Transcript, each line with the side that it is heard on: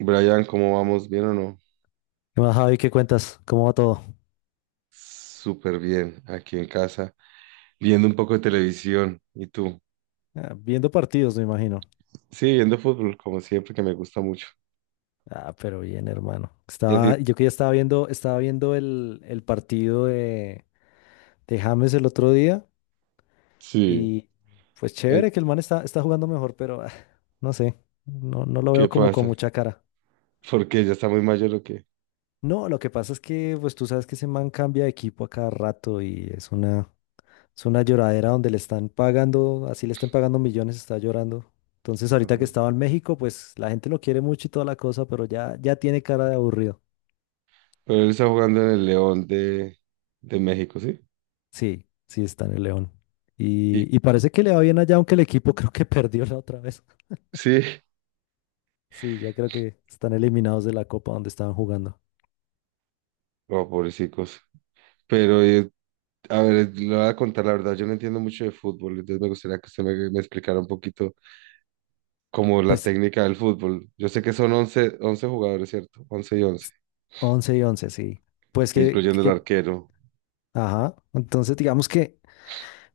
right: Brian, ¿cómo vamos? ¿Bien o no?
left: ¿Qué más, Javi? ¿Qué cuentas? ¿Cómo va todo?
right: Súper bien, aquí en casa, viendo un poco de televisión. ¿Y tú?
left: Ah, viendo partidos, me imagino.
right: Sí, viendo fútbol, como siempre, que me gusta mucho.
left: Ah, pero bien, hermano.
right: Y así,
left: Estaba, yo que ya estaba viendo, estaba viendo el partido de James el otro día
right: sí,
left: y pues
right: ¿en
left: chévere que el man está jugando mejor, pero no sé, no, no lo veo
right: qué
left: como con
right: pasa?
left: mucha cara.
right: Porque ya está muy mayor o qué.
left: No, lo que pasa es que pues tú sabes que ese man cambia de equipo a cada rato y es una lloradera donde le están pagando, así le estén pagando millones, está llorando. Entonces,
right: Ah,
left: ahorita que estaba en México, pues la gente lo quiere mucho y toda la cosa, pero ya, ya tiene cara de aburrido.
right: pero él está jugando en el León de México, ¿sí?
left: Sí, sí está en el León.
right: Y,
left: Y parece que le va bien allá, aunque el equipo creo que perdió la otra vez.
right: sí,
left: Sí, ya creo que están eliminados de la Copa donde estaban jugando.
right: oh, pobrecicos. Pero, a ver, le voy a contar la verdad, yo no entiendo mucho de fútbol, entonces me gustaría que usted me explicara un poquito como la
left: Pues
right: técnica del fútbol. Yo sé que son 11, 11 jugadores, ¿cierto? Once y 11,
left: 11 y 11 sí. Pues
right: incluyendo el arquero.
left: ajá. Entonces, digamos que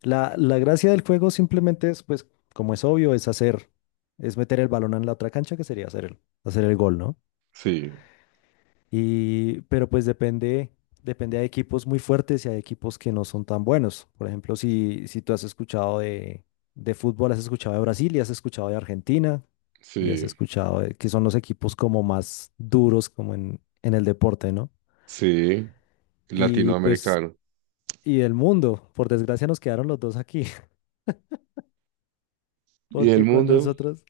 left: la gracia del juego simplemente es, pues, como es obvio, es meter el balón en la otra cancha, que sería hacer el gol, ¿no?
right: Sí,
left: Y, pero pues depende, hay equipos muy fuertes y hay equipos que no son tan buenos. Por ejemplo, si tú has escuchado de fútbol, has escuchado de Brasil y has escuchado de Argentina y has
right: sí,
left: escuchado que son los equipos como más duros como en el deporte, ¿no?
right: sí,
left: Y pues,
right: latinoamericano.
left: y el mundo, por desgracia nos quedaron los dos aquí.
right: ¿Y el
left: Porque cuando
right: mundo?
left: nosotros...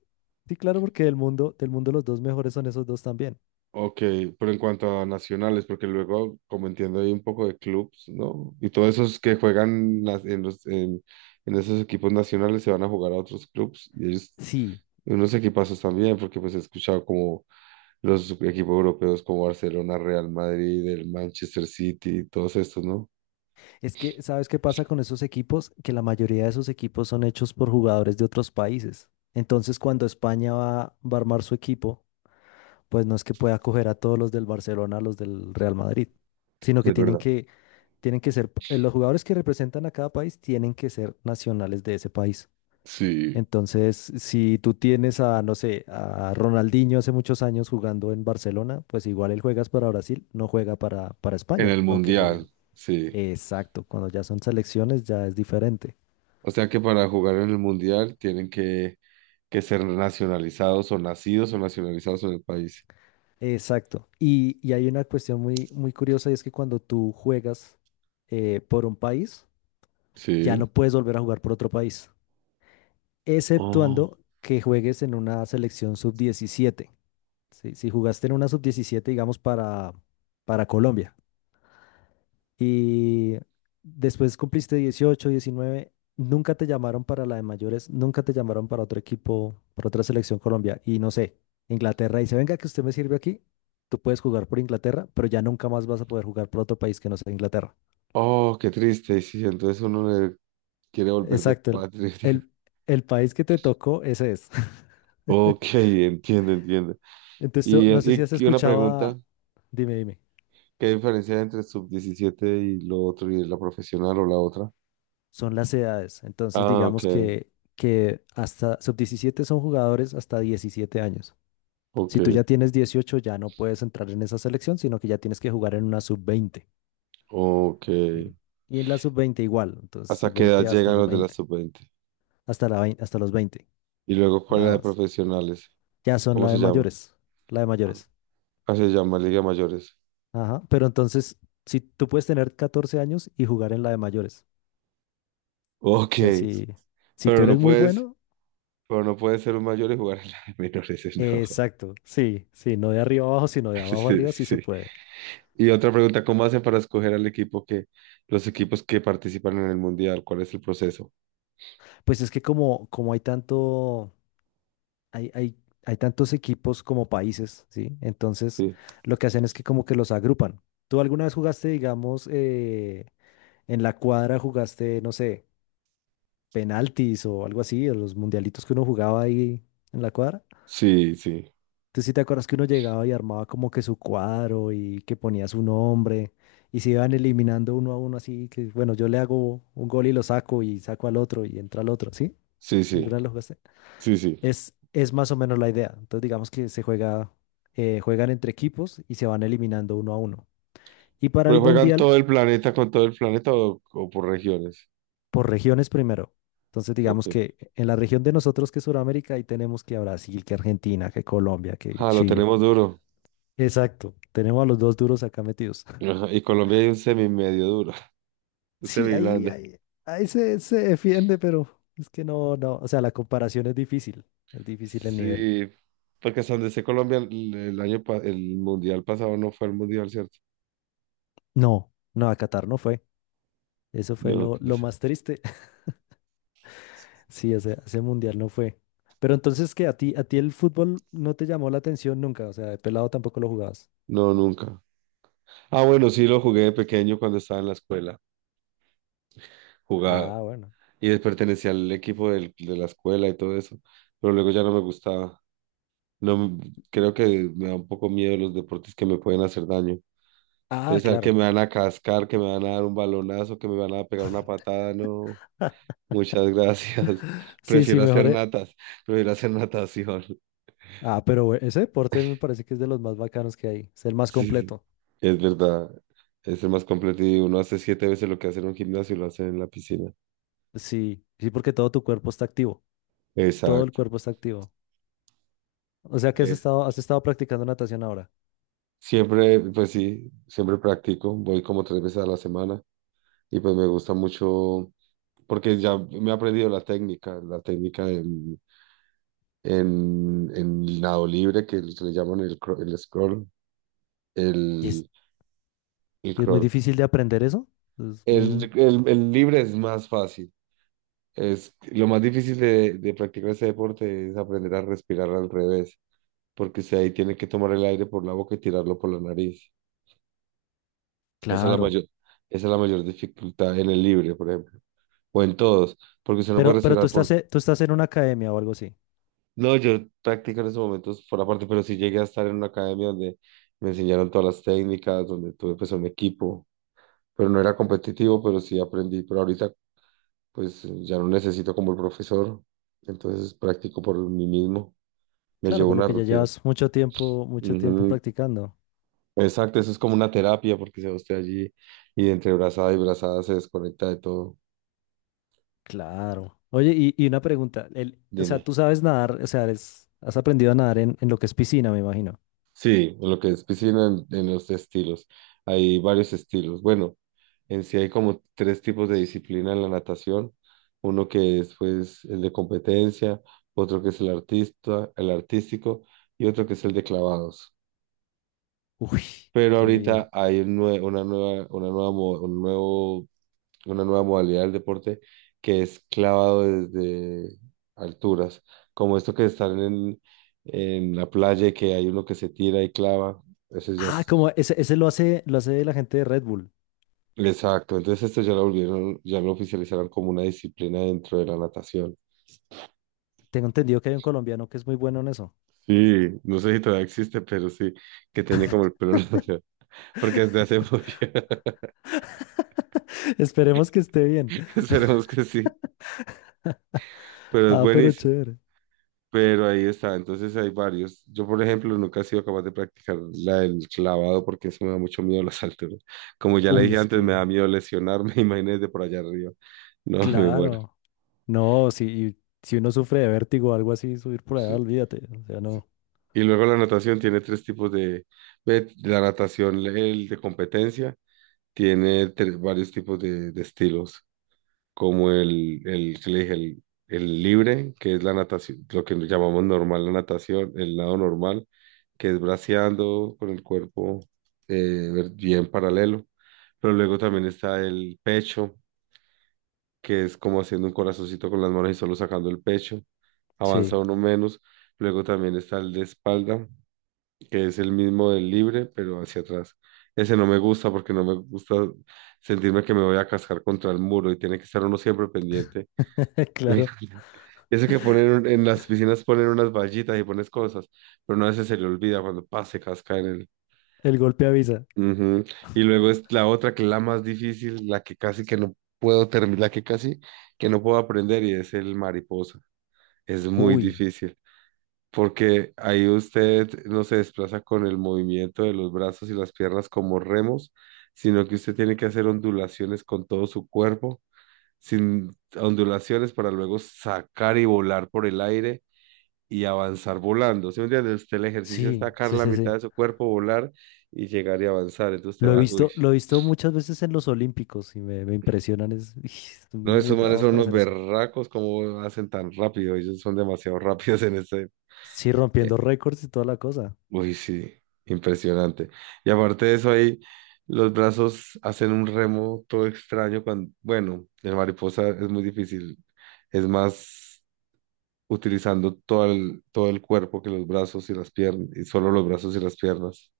left: Sí, claro, porque del mundo los dos mejores son esos dos también.
right: Ok, pero en cuanto a nacionales, porque luego, como entiendo, hay un poco de clubs, ¿no? Y todos esos que juegan en esos equipos nacionales se van a jugar a otros clubs y ellos,
left: Sí,
right: unos equipazos también, porque pues he escuchado como los equipos europeos como Barcelona, Real Madrid, el Manchester City, todos estos, ¿no?
left: es que ¿sabes qué pasa con esos equipos? Que la mayoría de esos equipos son hechos por jugadores de otros países. Entonces, cuando España va a armar su equipo, pues no es que pueda coger a todos los del Barcelona, a los del Real Madrid, sino que
right: Es
left: tienen
right: verdad.
left: que, tienen que ser, los jugadores que representan a cada país tienen que ser nacionales de ese país.
right: Sí,
left: Entonces, si tú tienes a, no sé, a Ronaldinho hace muchos años jugando en Barcelona, pues igual él juegas para Brasil, no juega para
right: en
left: España,
right: el
left: aunque jueguen.
right: mundial, sí.
left: Exacto, cuando ya son selecciones ya es diferente.
right: O sea que para jugar en el mundial tienen que ser nacionalizados o nacidos o nacionalizados en el país.
left: Exacto. Y hay una cuestión muy, muy curiosa y es que cuando tú juegas por un país, ya
right: Sí.
left: no puedes volver a jugar por otro país,
right: Oh,
left: exceptuando que juegues en una selección sub diecisiete. Si jugaste en una sub diecisiete, digamos, para Colombia y después cumpliste 18, 19. Nunca te llamaron para la de mayores, nunca te llamaron para otro equipo, para otra selección Colombia. Y no sé, Inglaterra dice, venga, que usted me sirve aquí, tú puedes jugar por Inglaterra, pero ya nunca más vas a poder jugar por otro país que no sea Inglaterra.
right: oh, qué triste. Y sí, entonces uno le quiere volver de
left: Exacto,
right: patria.
left: el, el país que te tocó, ese es.
right: Ok, entiendo, entiendo.
left: Entonces, tú-
right: Y,
left: no sé si
right: y,
left: has
right: y una
left: escuchado
right: pregunta,
left: a- Dime, dime.
right: ¿qué diferencia hay entre sub 17 y lo otro y la profesional o la otra?
left: Son las edades. Entonces,
right: Ah, ok,
left: digamos que hasta sub diecisiete son jugadores hasta 17 años.
right: ok,
left: Si tú ya tienes 18 ya no puedes entrar en esa selección, sino que ya tienes que jugar en una sub veinte,
right: ok.
left: ¿sí? Y en la sub veinte igual, entonces
right: ¿Hasta qué edad
left: sub-20 hasta
right: llegan
left: los
right: los de la
left: veinte,
right: sub 20?
left: hasta los 20
right: Y luego, ¿cuál es la
left: nada
right: de
left: más.
right: profesionales?
left: Ya son
right: ¿Cómo
left: la
right: se
left: de
right: llama?
left: mayores, la de mayores.
right: Ah, se llama Liga Mayores.
left: Ajá, pero entonces, si tú puedes tener 14 años y jugar en la de mayores, o
right: Ok,
left: sea, si tú
right: pero no
left: eres muy
right: puedes,
left: bueno,
right: pero no puedes ser un mayor y jugar en la de menores, no.
left: exacto, sí, sí, no de arriba abajo, sino de abajo
right: Sí,
left: arriba, sí se
right: sí.
left: puede.
right: Y otra pregunta, ¿cómo hacen para escoger los equipos que participan en el mundial? ¿Cuál es el proceso?
left: Pues es que como hay tanto hay, hay, hay tantos equipos como países, ¿sí? Entonces,
right: Sí,
left: lo que hacen es que como que los agrupan. ¿Tú alguna vez jugaste, digamos, en la cuadra jugaste, no sé, penaltis o algo así, o los mundialitos que uno jugaba ahí en la cuadra?
right: sí, sí,
left: ¿Tú sí te acuerdas que uno llegaba y armaba como que su cuadro y que ponía su nombre y se iban eliminando uno a uno así, que bueno, yo le hago un gol y lo saco y saco al otro y entra al otro, ¿sí?
right: sí, sí,
left: ¿Alguna vez lo jugaste?
right: sí, sí.
left: Es más o menos la idea. Entonces, digamos que se juega, juegan entre equipos y se van eliminando uno a uno. Y para
right: ¿Pero
left: el
right: juegan
left: mundial,
right: todo el planeta con todo el planeta o por regiones?
left: por regiones primero. Entonces,
right: Ok.
left: digamos que en la región de nosotros, que es Sudamérica, ahí tenemos que a Brasil, que Argentina, que Colombia, que
right: Ah, lo
left: Chile.
right: tenemos duro.
left: Exacto. Tenemos a los dos duros acá metidos.
right: Ajá, y Colombia hay un semi medio duro, un
left: Sí,
right: semi
left: ahí,
right: blando.
left: ahí, ahí se defiende, pero es que no, no. O sea, la comparación es difícil. Es difícil el nivel.
right: Sí, porque hasta donde sé Colombia el mundial pasado no fue el mundial, ¿cierto?
left: No, no, a Qatar no fue. Eso fue
right: No,
left: lo,
right: qué
left: lo
right: pesa-
left: más triste. Sí, ese mundial no fue. Pero entonces, ¿qué? A ti el fútbol no te llamó la atención nunca? O sea, de pelado tampoco lo jugabas.
right: No, nunca. Ah, bueno, sí lo jugué de pequeño cuando estaba en la escuela. Jugaba
left: Ah, bueno.
right: y pertenecía al equipo de la escuela y todo eso, pero luego ya no me gustaba. No, creo que me da un poco miedo los deportes que me pueden hacer daño.
left: Ah,
right: Entonces, saber que me
left: claro.
right: van a cascar, que me van a dar un balonazo, que me van a pegar una patada, no. Muchas gracias.
left: Sí, sí,
right: Prefiero
left: mejor.
right: hacer natas, prefiero hacer natación.
left: Ah, pero bue- ese deporte me parece que es de los más bacanos que hay. Es el más
right: Sí, sí,
left: completo.
right: es verdad. Es el más completo y uno hace siete veces lo que hace en un gimnasio y lo hace en la piscina.
left: Sí, sí, porque todo tu cuerpo está activo. Todo el
right: Exacto.
left: cuerpo está activo. O sea que
right: Eh,
left: has estado practicando natación ahora.
right: Siempre, pues sí, siempre practico. Voy como tres veces a la semana y pues me gusta mucho porque ya me he aprendido la técnica en, en nado libre que le llaman
left: Y es,
right: el, el
left: y es muy
right: crawl.
left: difícil de aprender eso. Es muy
right: El libre es más fácil. Lo más difícil de practicar ese deporte es aprender a respirar al revés porque usted ahí tiene que tomar el aire por la boca y tirarlo por la nariz. Esa es la
left: claro.
right: mayor, esa es la mayor dificultad en el libre, por ejemplo, o en todos, porque usted no puede
left: Pero tú
right: respirar
left: estás,
right: por...
left: e- tú estás en una academia o algo así.
right: No, yo practico en esos momentos por aparte, pero sí llegué a estar en una academia donde me enseñaron todas las técnicas, donde tuve pues un equipo, pero no era competitivo, pero sí aprendí, pero ahorita pues ya no necesito como el profesor, entonces practico por mí mismo, me
left: Claro,
right: llevo
left: por lo
right: una
left: que ya
right: rutina.
left: llevas mucho tiempo
right: Ujú,
left: practicando.
right: exacto, eso es como una terapia porque se va usted allí y entre brazada y brazada se desconecta de todo.
left: Claro. Oye, y una pregunta, el, o sea,
right: Dime.
left: tú sabes nadar, o sea, eres- has aprendido a nadar en lo que es piscina, me imagino.
right: Sí, en lo que es piscina, en los estilos. Hay varios estilos. Bueno, en sí hay como tres tipos de disciplina en la natación. Uno que es pues el de competencia, otro que es el artístico y otro que es el de clavados.
left: Uy,
right: Pero
left: qué bien.
right: ahorita hay una nueva, mo- un nuevo una nueva modalidad del deporte que es clavado desde alturas, como esto que están en la playa y que hay uno que se tira y clava, ese ya
left: Ah, como
right: es.
left: ese lo hace la gente de Red Bull.
right: Exacto, entonces esto ya lo volvieron, ya lo oficializaron como una disciplina dentro de la natación.
left: Tengo entendido que hay un colombiano que es muy bueno en eso.
right: Sí, no sé si todavía existe, pero sí, que tiene como el pelo largo, porque desde hace mucho,
left: Esperemos que esté bien.
right: esperemos que sí, pero es
left: Ah, pero
right: buenísimo.
left: chévere.
right: Pero ahí está, entonces hay varios. Yo, por ejemplo, nunca he sido capaz de practicar la del clavado porque eso me da mucho miedo a las alturas. Como ya le
left: Uy,
right: dije
left: es
right: antes, me
left: que,
right: da miedo lesionarme, imagínese por allá arriba. No, me muero.
left: claro. No, si, y si uno sufre de vértigo o algo así, subir por allá,
right: Sí,
left: olvídate. O sea,
right: sí.
left: no.
right: Y luego la natación tiene tres tipos de... ve, la natación, el de competencia, tiene varios tipos de estilos. Como que le dije, el libre, que es la natación, lo que llamamos normal la natación, el lado normal, que es braceando con el cuerpo bien paralelo. Pero luego también está el pecho, que es como haciendo un corazoncito con las manos y solo sacando el pecho, avanza
left: Sí,
right: uno menos. Luego también está el de espalda, que es el mismo del libre, pero hacia atrás. Ese no me gusta porque no me gusta sentirme que me voy a cascar contra el muro y tiene que estar uno siempre pendiente.
left: claro.
right: Imagínate. Eso que ponen en las piscinas ponen unas vallitas y pones cosas, pero no a veces se le olvida cuando pase, casca en el.
left: El golpe avisa.
right: Ujú. Y luego es la otra que es la más difícil, la que casi que no puedo terminar, la que casi que no puedo aprender y es el mariposa. Es muy
left: Uy.
right: difícil porque ahí usted no se desplaza con el movimiento de los brazos y las piernas como remos, sino que usted tiene que hacer ondulaciones con todo su cuerpo, sin ondulaciones para luego sacar y volar por el aire y avanzar volando. ¿Sí me entiendes? Usted el ejercicio es
left: Sí,
right: sacar
left: sí,
right: la
left: sí,
right: mitad
left: sí.
right: de su cuerpo, volar y llegar y avanzar. Entonces te va, uy.
left: Lo he visto muchas veces en los Olímpicos y me impresionan. Es, son
right: No,
left: muy
right: esos manes
left: bravos
right: son
left: para
right: unos
left: hacer eso.
right: berracos, ¿cómo hacen tan rápido? Ellos son demasiado rápidos en ese.
left: Sí,
right: eh,
left: rompiendo récords y toda la cosa.
right: Uy, sí, impresionante. Y aparte de eso, ahí los brazos hacen un remo todo extraño cuando, bueno, en mariposa es muy difícil. Es más utilizando todo el cuerpo que los brazos y las piernas, y solo los brazos y las piernas.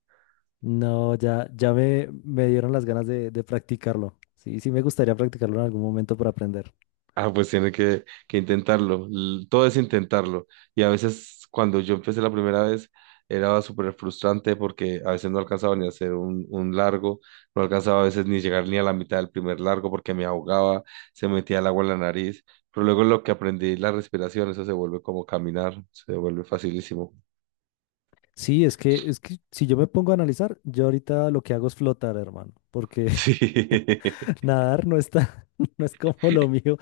left: No, ya, ya me dieron las ganas de practicarlo. Sí, sí me gustaría practicarlo en algún momento para aprender.
right: Ah, pues tiene que intentarlo. Todo es intentarlo. Y a veces cuando yo empecé la primera vez era súper frustrante porque a veces no alcanzaba ni a hacer un largo, no alcanzaba a veces ni llegar ni a la mitad del primer largo porque me ahogaba, se metía el agua en la nariz. Pero luego lo que aprendí, la respiración, eso se vuelve como caminar, se vuelve facilísimo.
left: Sí, es que si yo me pongo a analizar, yo ahorita lo que hago es flotar, hermano, porque
right: Sí,
left: nadar no está, no es como lo mío,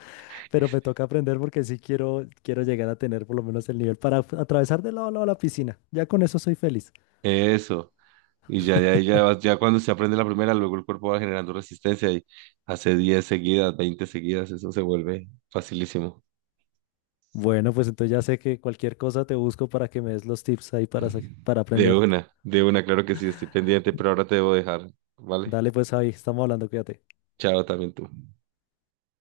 left: pero me toca aprender porque sí quiero, quiero llegar a tener por lo menos el nivel para atravesar de lado a lado la piscina. Ya con eso soy feliz.
right: eso. Y ya, ya, ya, ya cuando se aprende la primera, luego el cuerpo va generando resistencia y hace 10 seguidas, 20 seguidas, eso se vuelve facilísimo.
left: Bueno, pues entonces ya sé que cualquier cosa te busco para que me des los tips ahí para aprender.
right: De una, claro que sí, estoy pendiente, pero ahora te debo dejar, ¿vale?
left: Dale pues Javi, estamos hablando, cuídate.
right: Chao también tú.